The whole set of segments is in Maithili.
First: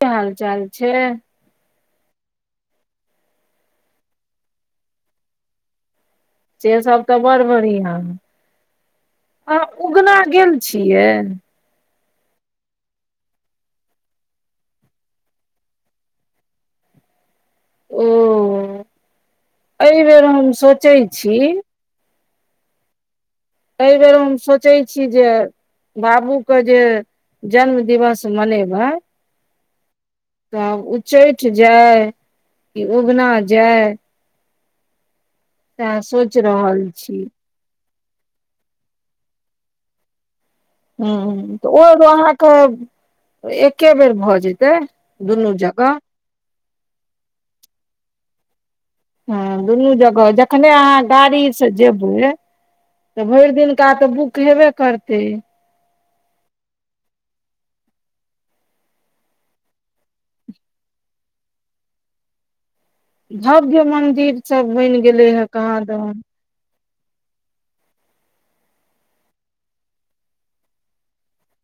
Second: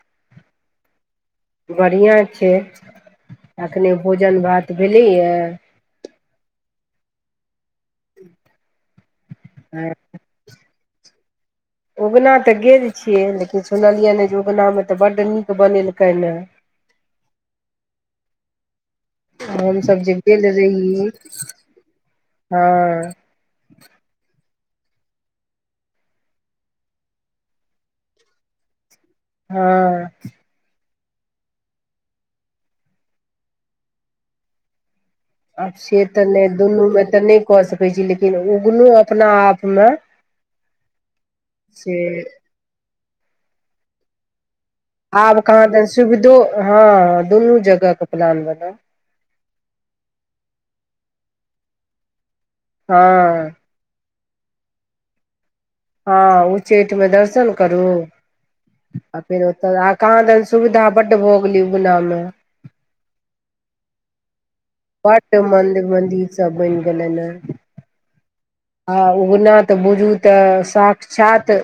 की हाल चाल छय बढ़िआँ छै एखने भोजन भात भेलैए से सब तऽ बड़ बढ़ििया ह आ उगना गेल छियै उगना तऽ गेल छियै लेकिन सुनलियै नहि जे उगनामे तऽ बड्ड नीक बनेलकै ने [unintelligible] ओ हमसभ एहि जे बेेर गेल हम सोचै रही छी हँ आइ बेर सोचै छी जे बाबूके जे जन्म दिवस मनेबै हँ उचैठ जाय कि उगना जाय आब सएह से त सोचि नहि रहल दुनू मे छी तऽ नहि कह सक कै छी लेकिन उगनो अपना आपमे ह तऽ ओ से अहाँक एके बेर भऽ जेत आब कहाँ दन सुविधो हँ दुनू जगहके प्लान बनाउ हँ दुनू जगह जखने अहां गाड़ी से जेबै त भरि हँ दिनका त बुक हेबे करतै हँ उच्चैठमे दर्शन करू आ फेर ओतऽ आ कहाँ दन सुविधा बड्ड भऽ गेलै उगनामे भव्य मन्दिर सभ बनि गेलै है कहाँ दन गेलन यै आ उगना तऽ बुझू तऽ साक्षात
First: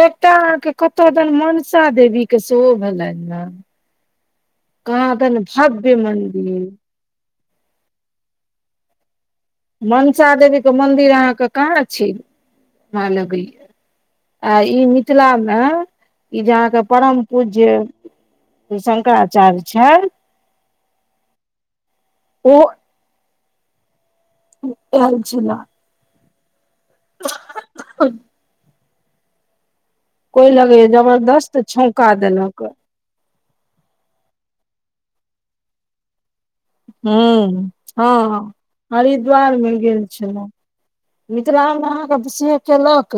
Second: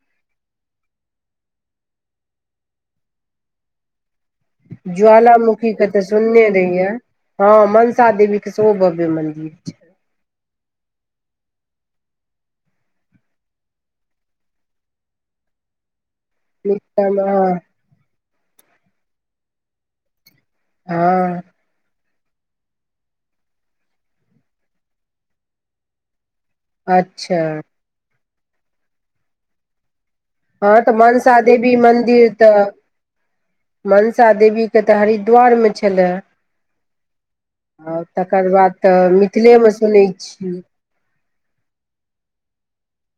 एकटा अहाँके कत दन मनसा देवीके सेहो भेलनि ह ज्वालामुखी के तऽ सुनने रहिये मंदिर हँ मनसा देवी के सेहो भव्य मन्दिर मनसा देवीके मन्दिर अहाँके कहाँ छी हाँ लगैया आ ई मिथिला मे ई जे छै अहाँके निच्चामे परम हँ पूज्य शंकराचार्य छै हँ ओ बहुत सुनर अच्छा तब हँ लगैया तऽ मनसा जबरदस्त देवी छौंका मन्दिर तऽ देलक मनसा देवी के तऽ हरिद्वार मे छलै ह हँ तऽ मिथिलेमे हरिद्वारमे गेल सुनै छलहुँ छी मिथिलामे अहाँके से कयलक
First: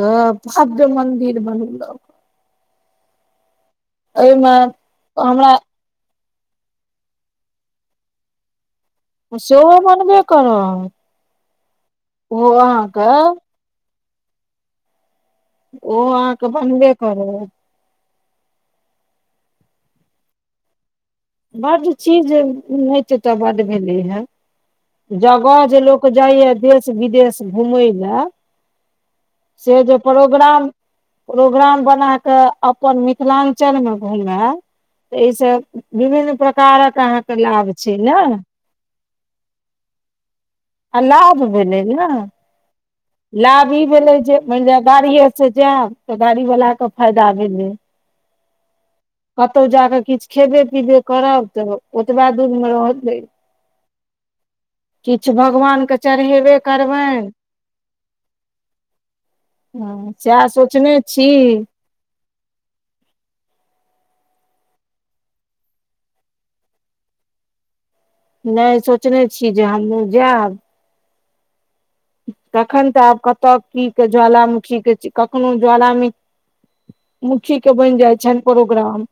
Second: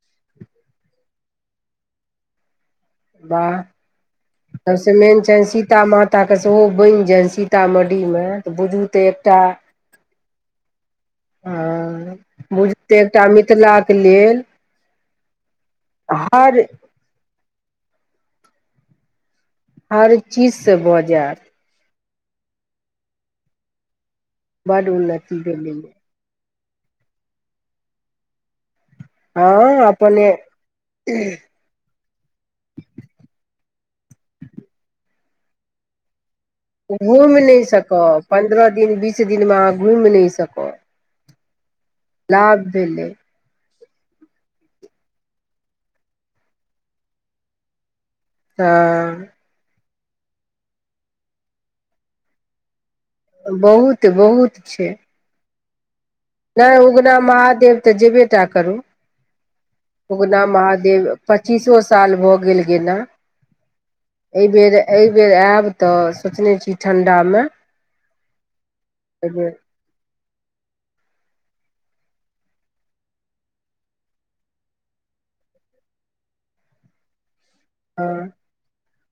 भव्य मन्दिर बनैलक वाह सबसे मेन छनि हमरा सीता मा त्ताके सेहो बनि जायन सीतामढ़ीमे तऽ बुझू तऽ एकटा सेहो बनबे करत हँ ओहो बुझू तै अहाँके एकटा मिथिलाके लेल ओ अहाँके हर बनबे करै हर चीज से भ बड्ड चीज ओन्हैतो तऽ बड भेलै हन बड उन्नति जगह जे भेलैए लोक जाइया देश विदेश घुमय लै से हँ जे अपने प्रोग्राम प्रोग्राम बना कऽ अपन मिथिलांचलमे घूमै तऽ ईसे विभन्न प्रकार घुमि नहि सकब पन्द्रह दिन बीस दिनमे अहाँ घुमि नहि सकब आ लाभ भेलै लाभ भेलै इ भेलै जे मानलिय गाड़ीए से जायब तऽ गाड़ी वाला क फायदा भेलै तऽ कतहु जा कऽ किछु खेबे पीबे करब तऽ ओतबा दूरमे रहत बहुत बहुत छै किछु भगवानके चढ़ेबे नहि उगना करबनि महादेव तऽ जेबे टा करू हँ उगना सएह सोचने महादेव छी पच्चीसो साल भऽ गेल गेला एहि बेेर एहिबेर आयब तऽ सोचने छी ठंढामे नहि सोचने छी जे हमहूँ जायब तखन तऽ आब कत की के ज्वालामुखी के कखनो ज्वालामखी मुखी के बनि हँ जाइ छनि प्रोग्राम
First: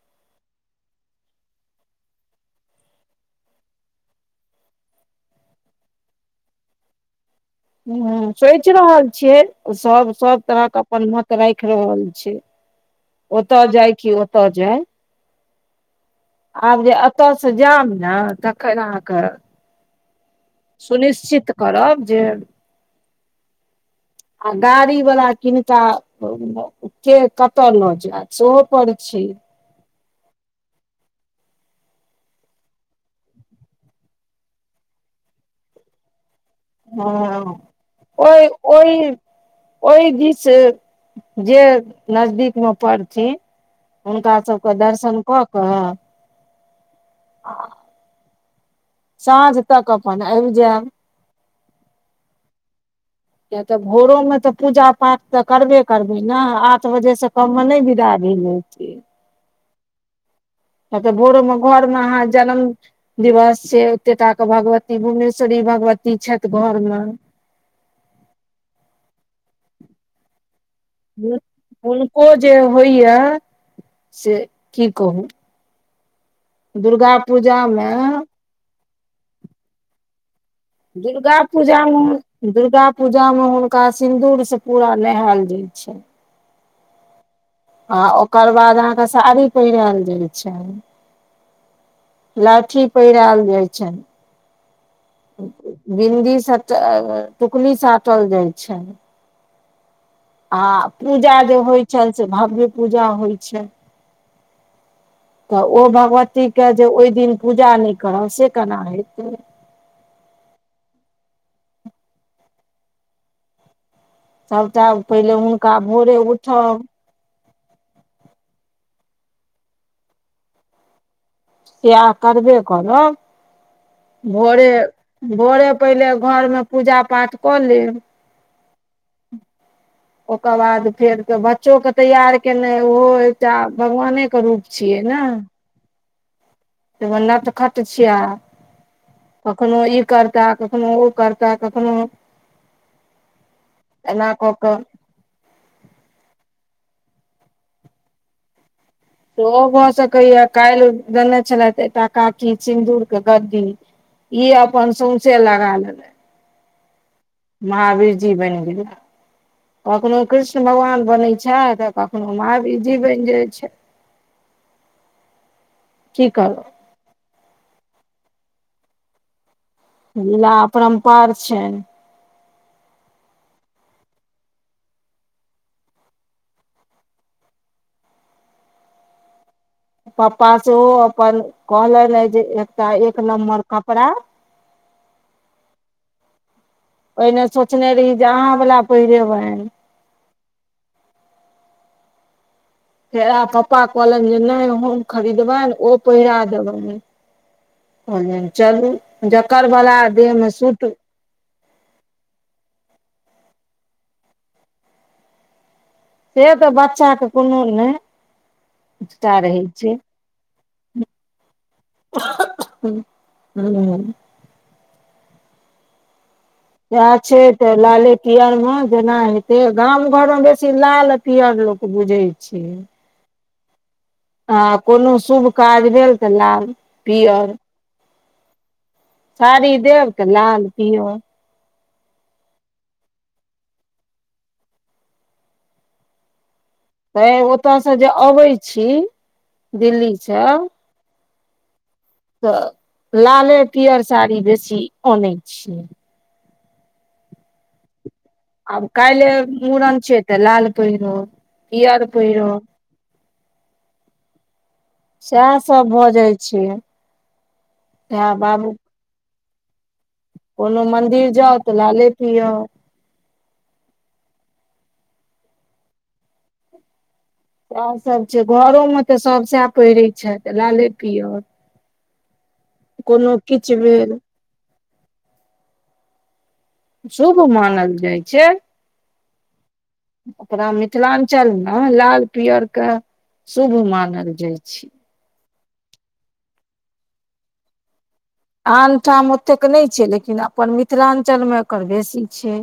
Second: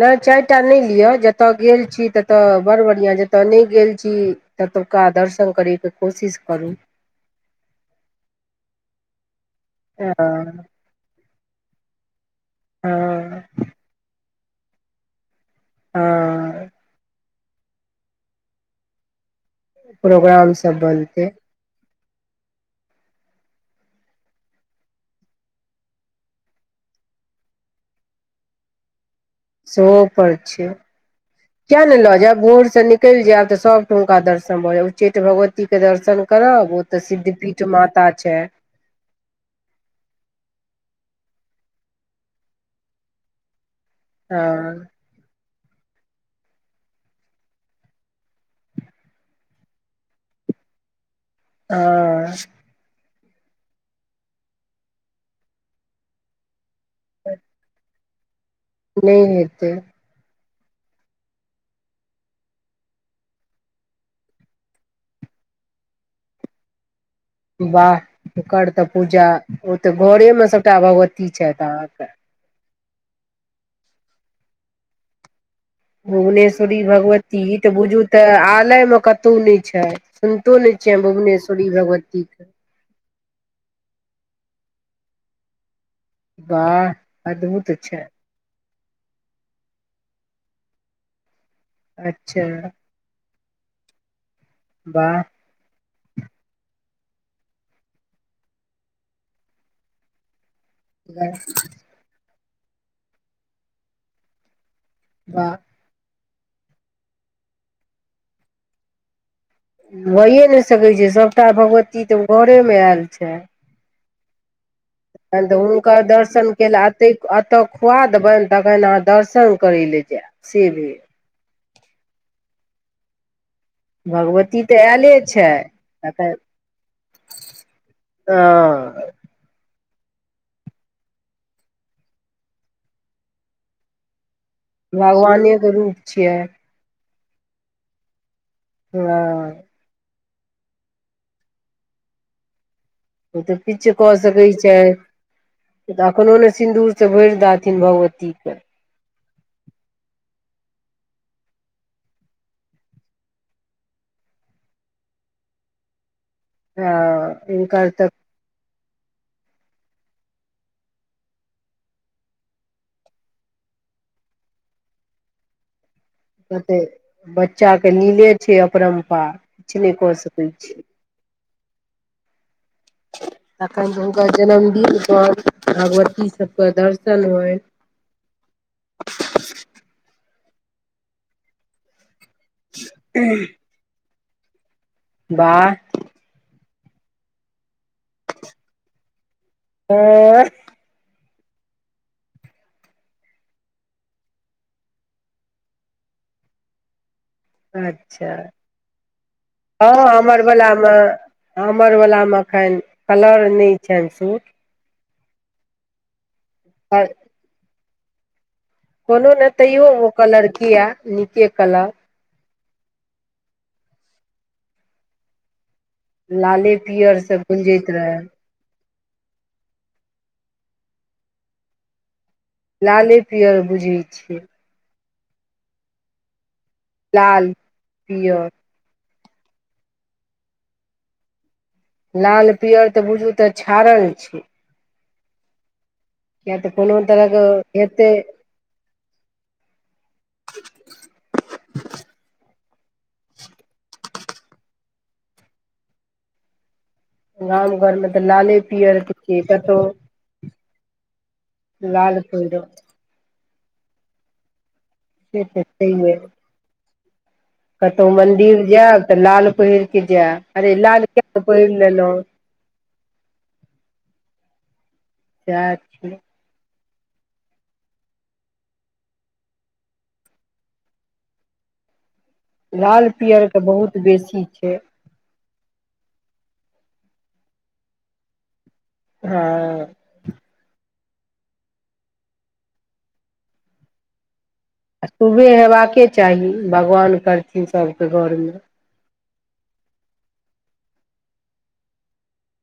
नहि चारि टा नहि लिअ जतय गेल छी ततय बड़ बढ़िआँ जतय नहि गेल छी त तौका दर्शन करैक कोशिश करू ह्म सोचि रहल छियै सब हँ सब तरहके अपन मत राखि रहल छै हँ ओत जाय कि ओत जाय हँ आब जे अ ओत से जाम न तखन अहाँके प्रोग्राम सब बनतै सुनिश्चित करब जे आ गाड़ी वला किनका के कतय ल जात सोहो पर छै सेहो पर छै किए नहि ल जायब भोरस निकलि जायब त सबक हुनका दर्शन भ जायब उच्चैठ भगवतीके दर्शन करब ओ तऽ हँ सिद्धपीठ माता छै ओहि ओहि ओहि दिस जे नजदीक म पड़थिन हुनका हँ सबक दर्शन क क आ साँझ तक अपन आबि जैब अ किया त भोरो मे त पूजा पाठ त करबे करबै न आठ बजे से कममे नहि बिदा नहि हेतै त त भोरो मे घर मे अहाँ जन्म दिवस छै ओतेटा के भगवती भुवनेश्वरी भगवती छथि घर म बाह ओकर त पूजा ओ त घरेमे सब टा भगवति अहाँक हुनको जे होइया से की कहू भुवनेश्वरी दुर्गा भगवती त पूजामे बुझू त आलय में कतौ नहि छै सुनतो ने छिय दुर्गा पूजा म दुर्गा पूजा म हुनका सिन्दूरस पूरा नहायल जाइ छै बाह आ ओकर बाद अहाँक साड़ी पहिरायल जाइ छै अच्छा लहठी पहिराल जाइ छनि बाह बिन्दी साट टुकली साटल जाइ छै आ पूजा जे होइ छनि से भव्य पूजा होइ छै वाह त ओ भावट ठीक जे ओहि दिन पूजा नहि करब से केना हेतै होइए नहि सकै छै सभटा भगवती त घरेमे आयल छै सभटा पहिले तहन त हुनका हुनकर भोरे दर्शन केल उठब एतेक त खुआ देबनि तखन अहाँ दर्शन करै लए जायब से भी या करबे करब [inaudible] भोरे तऽ आयले छै भोरे पहिले घरमे पूजा पाठ क लेब आ ओकर बाद फेर के बच्चोके तैयार केनाइ ओहो एकटा भगवाने भगवानेके रूप छियै नटखट छिया हँ करता कखनो ओ करता कखनो ओ त पीछे क एना सकै कऽ छै कऽ एखनो न सिन्दूर से भरि दाथिन भगवतीके ओहो भ सकैया काल्हि देने छलथि एकटा काकी सिन्दूर के गद्दी ई अपन सौंसे लगा लेबै आ महावीर जी बैन गेला कखनो कृष्ण भगवान बनै छै तऽ कखनो महावीरजी बैन जाइत छै [inaudible] की करू कते बच्चाक लीले छै अपरम पार लीला अपरम्पार छै [unintelligible] तखन तऽ हुनकर जनम दिन पर भगवती सभके दर्शन होय [unintelligible] पपा सेहो अपन कहलनि ह जे एकटा एक नम्बर कपड़ा बाह पहिने सोचने रही जे अहाँ वला पहिरेबैन जे ओहा पप्पा कहलनि जे नहि हमन खरीदबनि ओ पहिरा अच्छा देबनि चलू जकरवला देहमे सुट हमरवलामे एखन कलर नहि छैनि सूट से तऽ बच्चा क कोनो नै कोनो नै तैयो ओ कलर किया नीके कलर उहू हू हू लाले इहै पियर से छै त गुंजैत लालाे रहे किया आनब जेना हेते गाम घर मे बेसी लाल आ पिअर लोक बुझै छै पिअर बुझी आ कोनो शुभ काज भेल त लाल पिअर पिअर साड़ी देब के लाल पिअर लाल पिअर तऽ बुझू तऽ छड़ल छै किया तऽ कोनो तै तरहक ओतयसँ हेतै जे अबै छी दिल्लीसँ [unintelligible] तऽ लाले पिअर साड़ी बेसी अनै छियै गाम घरमे तऽ लाले आब पियर छ काल्हि कतहु मूड़न छै तऽ लाल पहिरो पियर लाल पहिरो पीयर से सएह तऽ सब भऽ छैहे जाइ छै कतहु सएह मंदिर बाबू जायब तऽ लाल पहिर के जैइब अरे कोनो लाल मंदिर केत जाउ पहिर तऽ लाले लेलै पियर सएह छै सएह सभ छै घरोमे तऽ सभ सएह पहिरैत छथि लाले पिअर लाल पिअरके बहुत बेसी छै शुभ मानल जाइ छै हँ ओकरा मिथिलांचल मे लाल पिअर के शुभ मानल जाइ छै आ शुबे हेयबाक चाही भगवान करथिन सभ आन ठाम ओ ओतेक नहि छै लेकिन अपन मिथिलांचल मे एकर बेसी छै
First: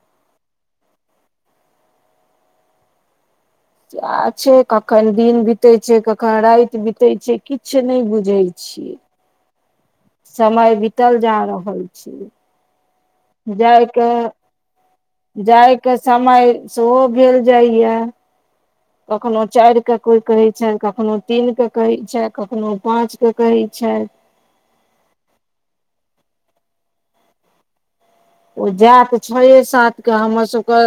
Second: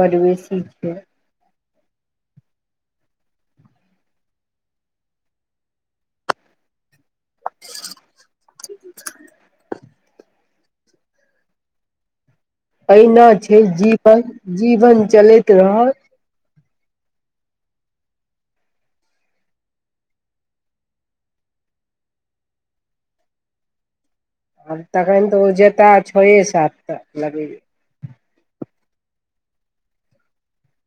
बड्ड बेसी छै सै छै कखन दिन बीतै छै कखन राति बि छै किछु नहि बुझै छियै समय बितल जा रहल छै अहिना छै जायक जीवन जीवन चलैत जायक रहत समय सेहो भेल जाइ य कखनो चारि के कोई कहै छै कखनो तीन के कहै छै कखनो पांच के कहै छै अच्छा आब तखन तऽ ओ जेता छ ऐ सात लागे ओ जायत छ‌ए सात कऽ हमर सभके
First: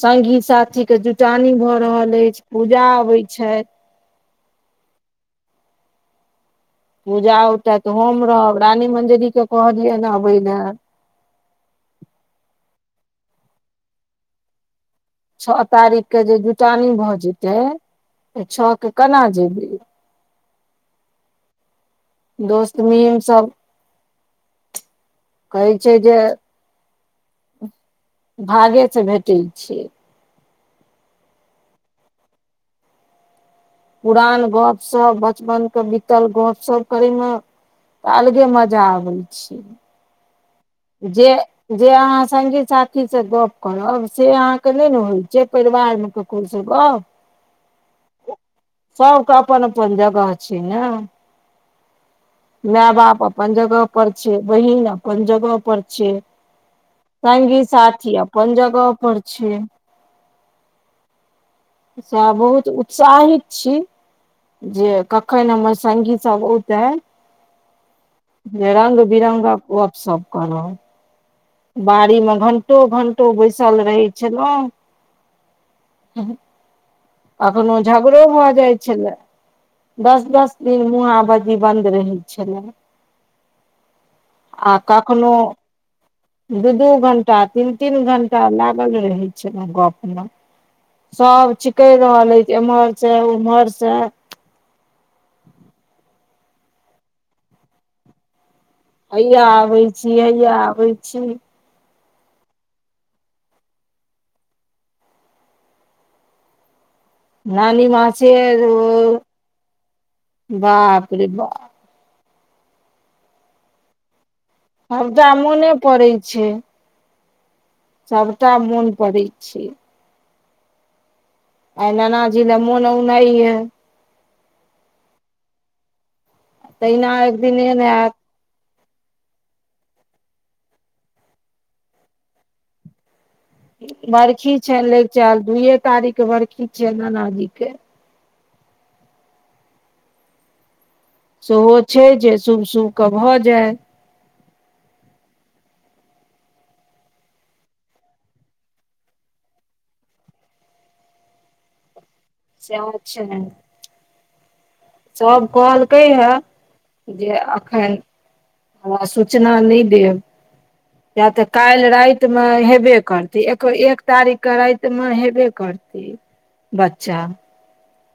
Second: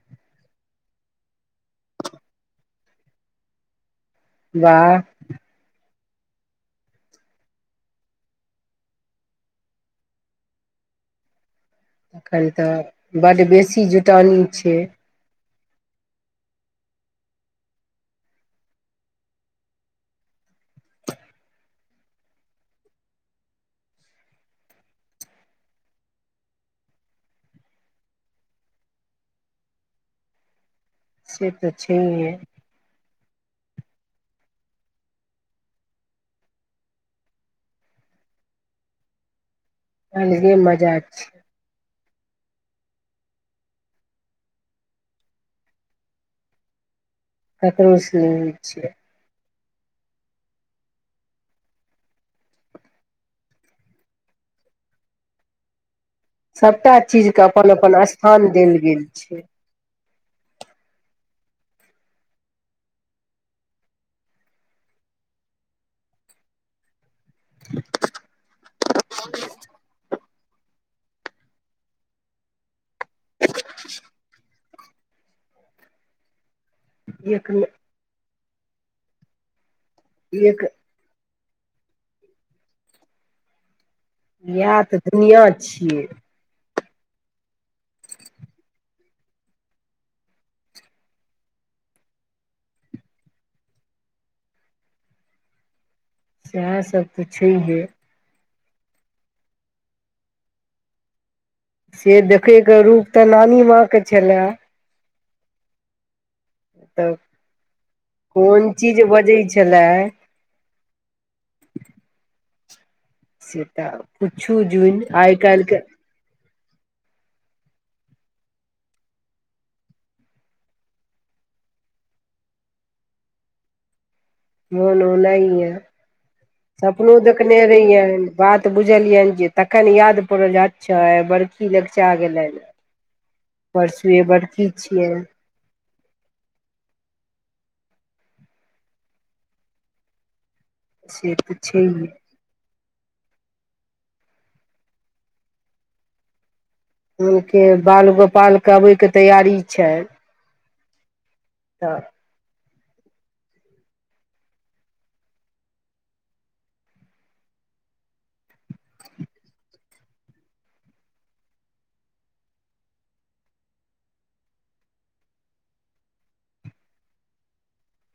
सङ्गी साथी के जुटानी भऽ रहल अछि पूजा अबै छथि वाह पूजा उठा तऽ हम रहब रानी मंजू दि के कहलियै ने अबै ने एखन तऽ बड बेसी जुटानी छै छ तारीख के जे जुटानी भऽ जेतै तऽ छ के केना जेबे दोस्त मीम सभ कहै छै जे भागे सँ भेटै छियै से तऽ छै हे पुरान गप्प सप बचपन के बीतल गपसप करयमे तऽ अलगे मज़ा आबै छै अलगे मज़ा छै जे जे अहाँ संगी साथी से गप्प करब से अहाँ के नै न होइ छै परिवारमे अहांके केकरो से गप्प हँ ककरो सल नै छ अपन अपन जगह छै न माए बाप अपन्न जगह पर छै बहिन अपन्न जगह पर छै सभटा चीजके संगी अपन अपन साथी स्थान अपन देल जगह गेल पर छै से बहुत उत्साहित छी जे कखन हमर संगी सब ओतै रंग बिरङ्ग गप सप करब बाड़ी में घण्टो घण्टो बैसल रहै छलहुँ ह एक अखनो झगड़ो भऽ जाइ छलै दस दस एक दिन मुहा भ जे बंद रहै छल ने इहा तऽ दुनिया छियै दू दू घंटा तीन तीन घंटा लागल रहै छै ने गप्प में स चिकैर रहै हैय जे लै इमर सँ ऊमहर स सेहा सभ तऽ छैहे हइआ या आबै छी हइआ आबै छी से देखय के रूप तऽ नानी माँ के छलए तऽ नानी माँ छे कोन चीज ओ बजै छलए बाप रे बा से तऽ पुछू जूइन सबटा आइ काल्हि मोने के सभटा मोन पड़ैत छै आइ नाना जी ले मौन औनाइ य मौन औनाइ ये सपनो तहिना एक दिन देखने एहन हैत रहियैन बात तऽ बुझलियनि जे तखन याद पड़ल जे अच्छा बड़खी लग चा गेलनि परसुए बड़खी बड़की छै छियै लैगचाएल दूइए तारीख के छै नानाजी के से तऽ सेहो छै छैहे जे शुभ शुभके भऽ जाय हुनक के बाल गोपाल के अबय के तैयारी छै तऽ सेहो छै सभ कहल कै हे जे एखन हं सूचना नै देब या तऽ काल्हि रातिमे हेबे करतै एक एक तारीख के रातिमे हेबे करतै बच्चा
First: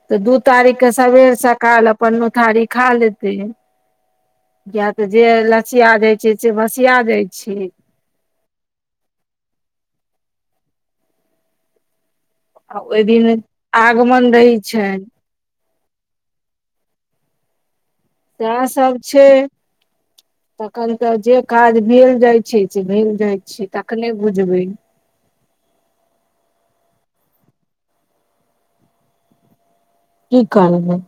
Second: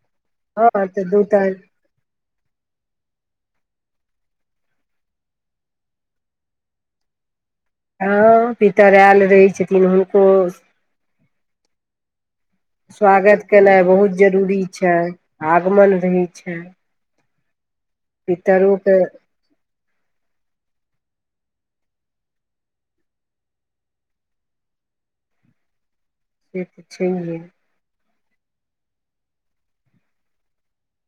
तऽ दु तारीख हँ के तऽ दू सबेर टा सकाल अपन नो तहारी खा लेतै है किया तऽ जे लसिया जाय छै से भसिया दय छिहीं हँअ् पितर आयल रहै छथिन हुनको आ ओहि दिन स्वागत केनाइ बहुत आगमन रहै जरूरी छनि छैइ आगमन रहै छैइ सएह सब छैइ तखन तऽ जे काज भेल जाइ छैइ से भेल जाइ छैइ तखने बुझबै से त छैइ हे की करबै